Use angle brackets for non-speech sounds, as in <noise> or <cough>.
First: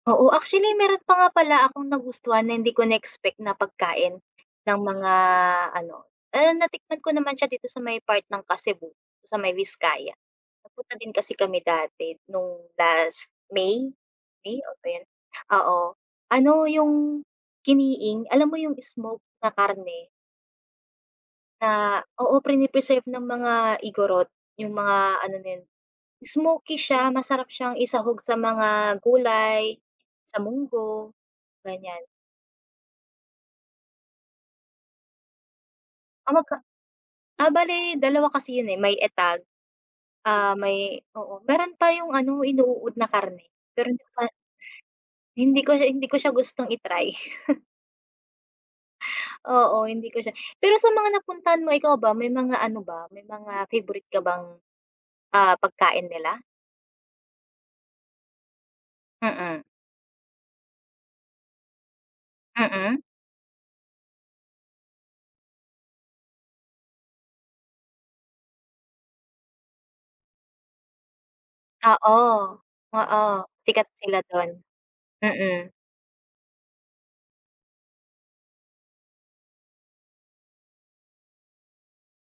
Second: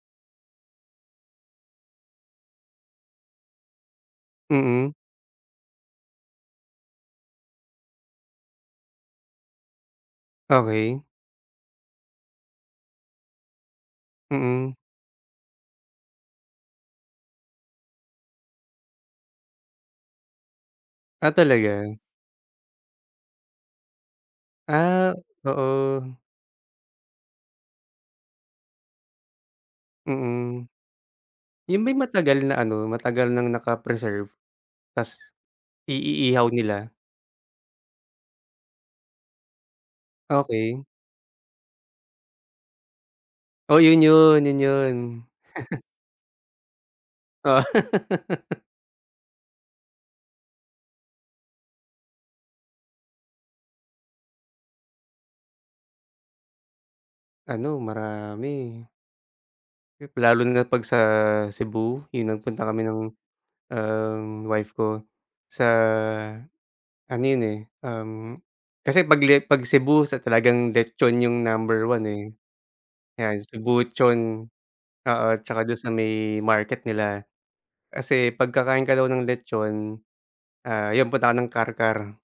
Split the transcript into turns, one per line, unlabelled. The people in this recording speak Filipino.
Oo, actually meron pa nga pala akong nagustuhan na hindi ko na-expect na pagkain ng
Mm.
mga ano, and natikman ko naman siya dito sa may part ng Kasibu sa may Viscaya. Nagpunta
Okey.
din kasi kami dati no'ng last May, May,
Mm.
oh, ba yun, oo, ano yung Kiniing alam mo yung smoked na karne.
Ah, talaga?
Na, oo, prine-preserve ng mga Igorot, yung mga
Ah,
ano na yun,
oo.
smokey siya masarap siyang isahog sa mga gulay, sa
Mm,
munggo,
yun ba
ganiyan.
yung matagal na ano, matagal nang naka-preserve tas
Tama
i-iihaw
ka.
nila?
Ah, bale dalawa kasi yun, eh, may Etag, ah,
Okey.
may, oo, meron pa yung ano inuuod na karne,
Oh,
pero
'yun
hindi ko pa.
'yun, 'yun 'yun.
Hindi ko
<chuckles>
siya hindi ko siya gustong i-try.
Oh.
<chuckles>
<laughs>
Oo, hindi ko siya pero sa mga napuntahan mo, ikaw ba, may mga ano ba may mga favorite ka bang, ah, pagkain nila?
Ano marami.
Mm.
Lalo na pag sa Cebu, yung nagpunta kami ng,
Mm.
um, wife ko sa ano yun, eh, um, kasi pag le pag Cebu sa talagang letchon yung number one,
Oo,
eh.
oo.
'Yan
Sikat sila
Cebuchon,
dun,
oo, tsaka
mm.
dun sa may market nila. Kasi 'pag kakain ka daw ng Letchon, ah, yun punta ka ng Carcar.